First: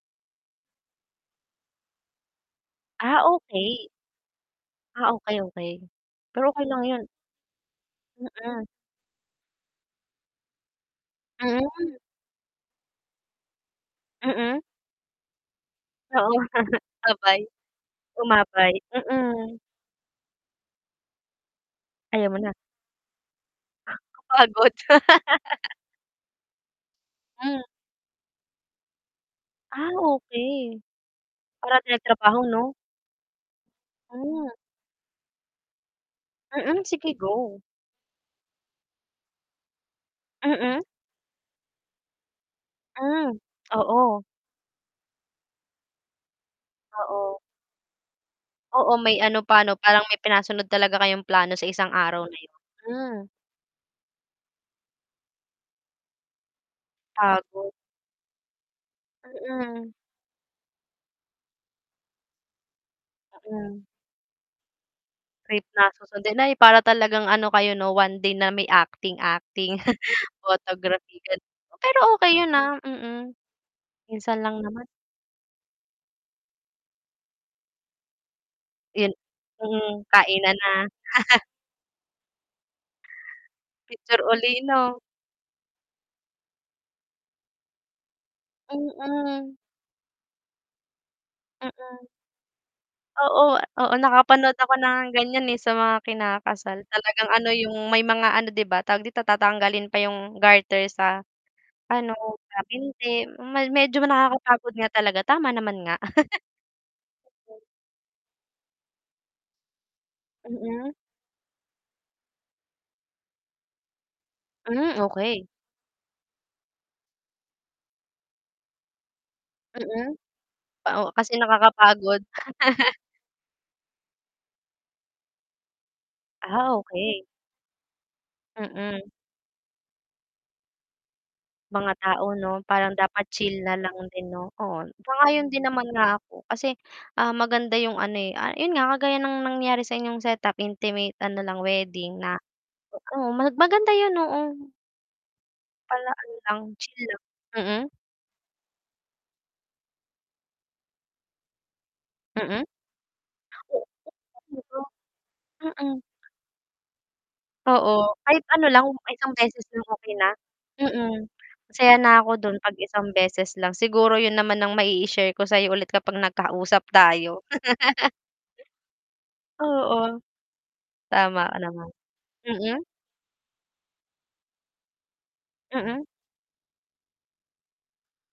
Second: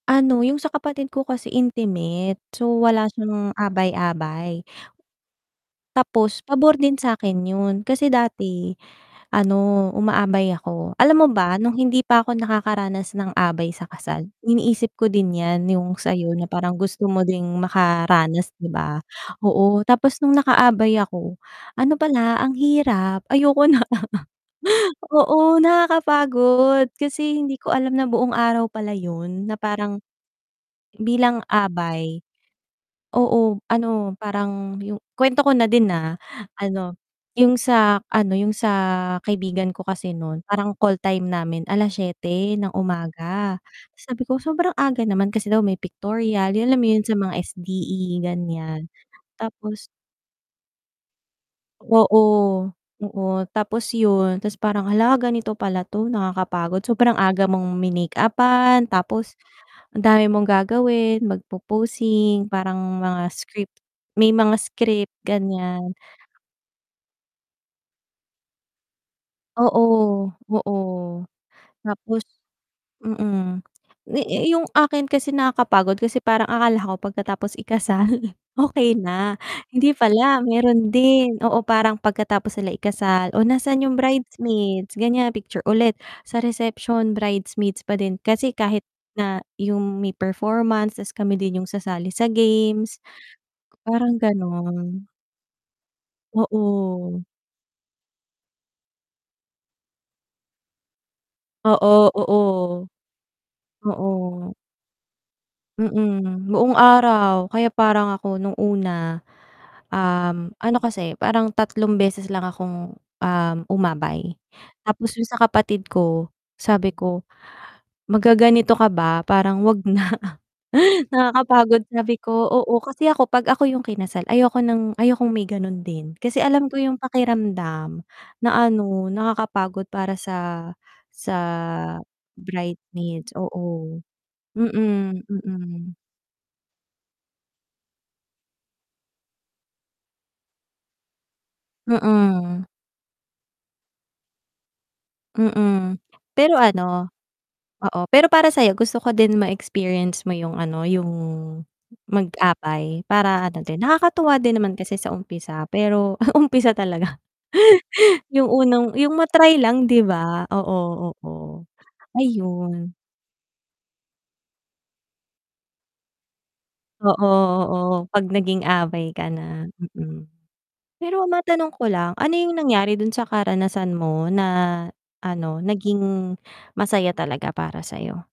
Ano, yung sa kapatid ko kasi intimate, so wala ah siyang okay. abay-abay. ah okay okay, Tapos pero okay pabor lang din yun. sa'kin yun. Kasi Mm. dati ano, umaabay ako. Alam mo ba nung Mm. hindi pa ako nakakaranas ng abay sa kasal, Mm. iniisip ko din yan yung sa'yo Oo. na parang gusto mo Abay. din makaranas, di Umabay, ba. mm. Oo tapos nung nakaabay ako, ano Ayaw mo pala na? ang hirap ayoko na. Kapagod. Oo, nakakapagod kasi hindi Mm. ko alam na buong araw pala yun na Ah parang, okay. bilang ikaw na abay pinagtrabaho, no? oo ano, Mm. parang yung kwento ko na din ah. Mm. Ano, Sige yung go sa ano, yung sa kaibigan ko kasi nun parang Mm. call time namin 7:00 ng Mm, umaga. oo. Sabi ko sobrang aga naman kasi daw may pictorial yun, alam mo yun, sa mga Oo. SDE ganyan Oo, may ano pa ano, tapos parang may pinasunod talaga kayong plano sa isang araw na yun. Oo, Mm. oo. Tapos yun, tas parang halaga nito pala 'to nakakapagod sobrang aga Pagod. mong minakeuppan tapos Mm. ang dami mong gagawin, magpoposing parang mga script Mm. may mga script ganyan. [unintelligible] Ay para talagang ano kayo no, one day na may acting acting, Oo oo. photography, ganun. Pero Tapos okay yun ah, mm. mm. Yu yu Minsan lang yung naman. akin kasi nakakapagod kasi parang akala ko pagkatapos ikasal, okey Yun, na, hindi mm pala, kainan na. meron din, oo, parang pagkatapos sila ikasal o nasaan 'yong Picture uli, bridesmaid no. ganyan picture ulit, sa reception bridesmaids pa din. Kasi kahit na Mm. yung may performance tas kami din yung Mm. sasali sa games, Oo, oo. parang Nakapanood ako ng ganon. ganyan, eh, sa mga kinakasal, Oo. talagang ano, yung may mga ano, di ba, tawag dito, tatanggalin pa yung garter sa Oo, ano, sa oo. binti. Medyo Oo. nakakapagod nga talaga tama naman nga. Mm. Buong araw kaya parang ako nung una, um, ano Mm. kasi parang tatlong beses lang akong, um, umabay Mm, tapos yung sa okay. kapatid ko, sabi ko, "Magaganito ka ba, parang huwag na, Mm. Oo, kasi nakakapagod." Sabi nakakapagod. ko, oo, kasi ako pag ako yung kinasal, ayoko ng ayokong may ganun din. Kasi alam Ah ko yung okay. pakiramdam na ano Mm. nakakapagod para sa Mga tao no. sa parang bridesmaid dapat chill na lang oo din no. [unintelligible] Oo, sang-ayon din naman mm. nga ako kasi, ah, maganda yung ano eh, ah, yun nga kagaya ng nangyari sa inyong set up, intimate ano lang wedding na Mm. oo, mag maganda yun oo, Mm. pala ano Pero lang chill ano, lang, mm. oo, pero para sa'yo gusto ko din ma-experience mo yung ano, yung Mm. mag-abay, para ano din, Oo, nakakatuwa di din naman ba? kasi sa umpisa Mm. pero umpisa talaga. Oo, kahit Yung ano lang, unang yung isang ma-try beses lang, lang, di okay na. ba, oo, Mm, oo, masaya na ako dun 'pag ayun. isang beses lang. Siguro yun naman ang maii-share ko sa'yo ulit kapag nagkausap Oo tayo. oo, 'pag naging abay ka na. Oo. Mm. Pero Tama ka matanong ko naman, lang, ano yung mm. nangyari dun sa karanasan mo na ano, Mm. naging masaya talaga para sa'yo?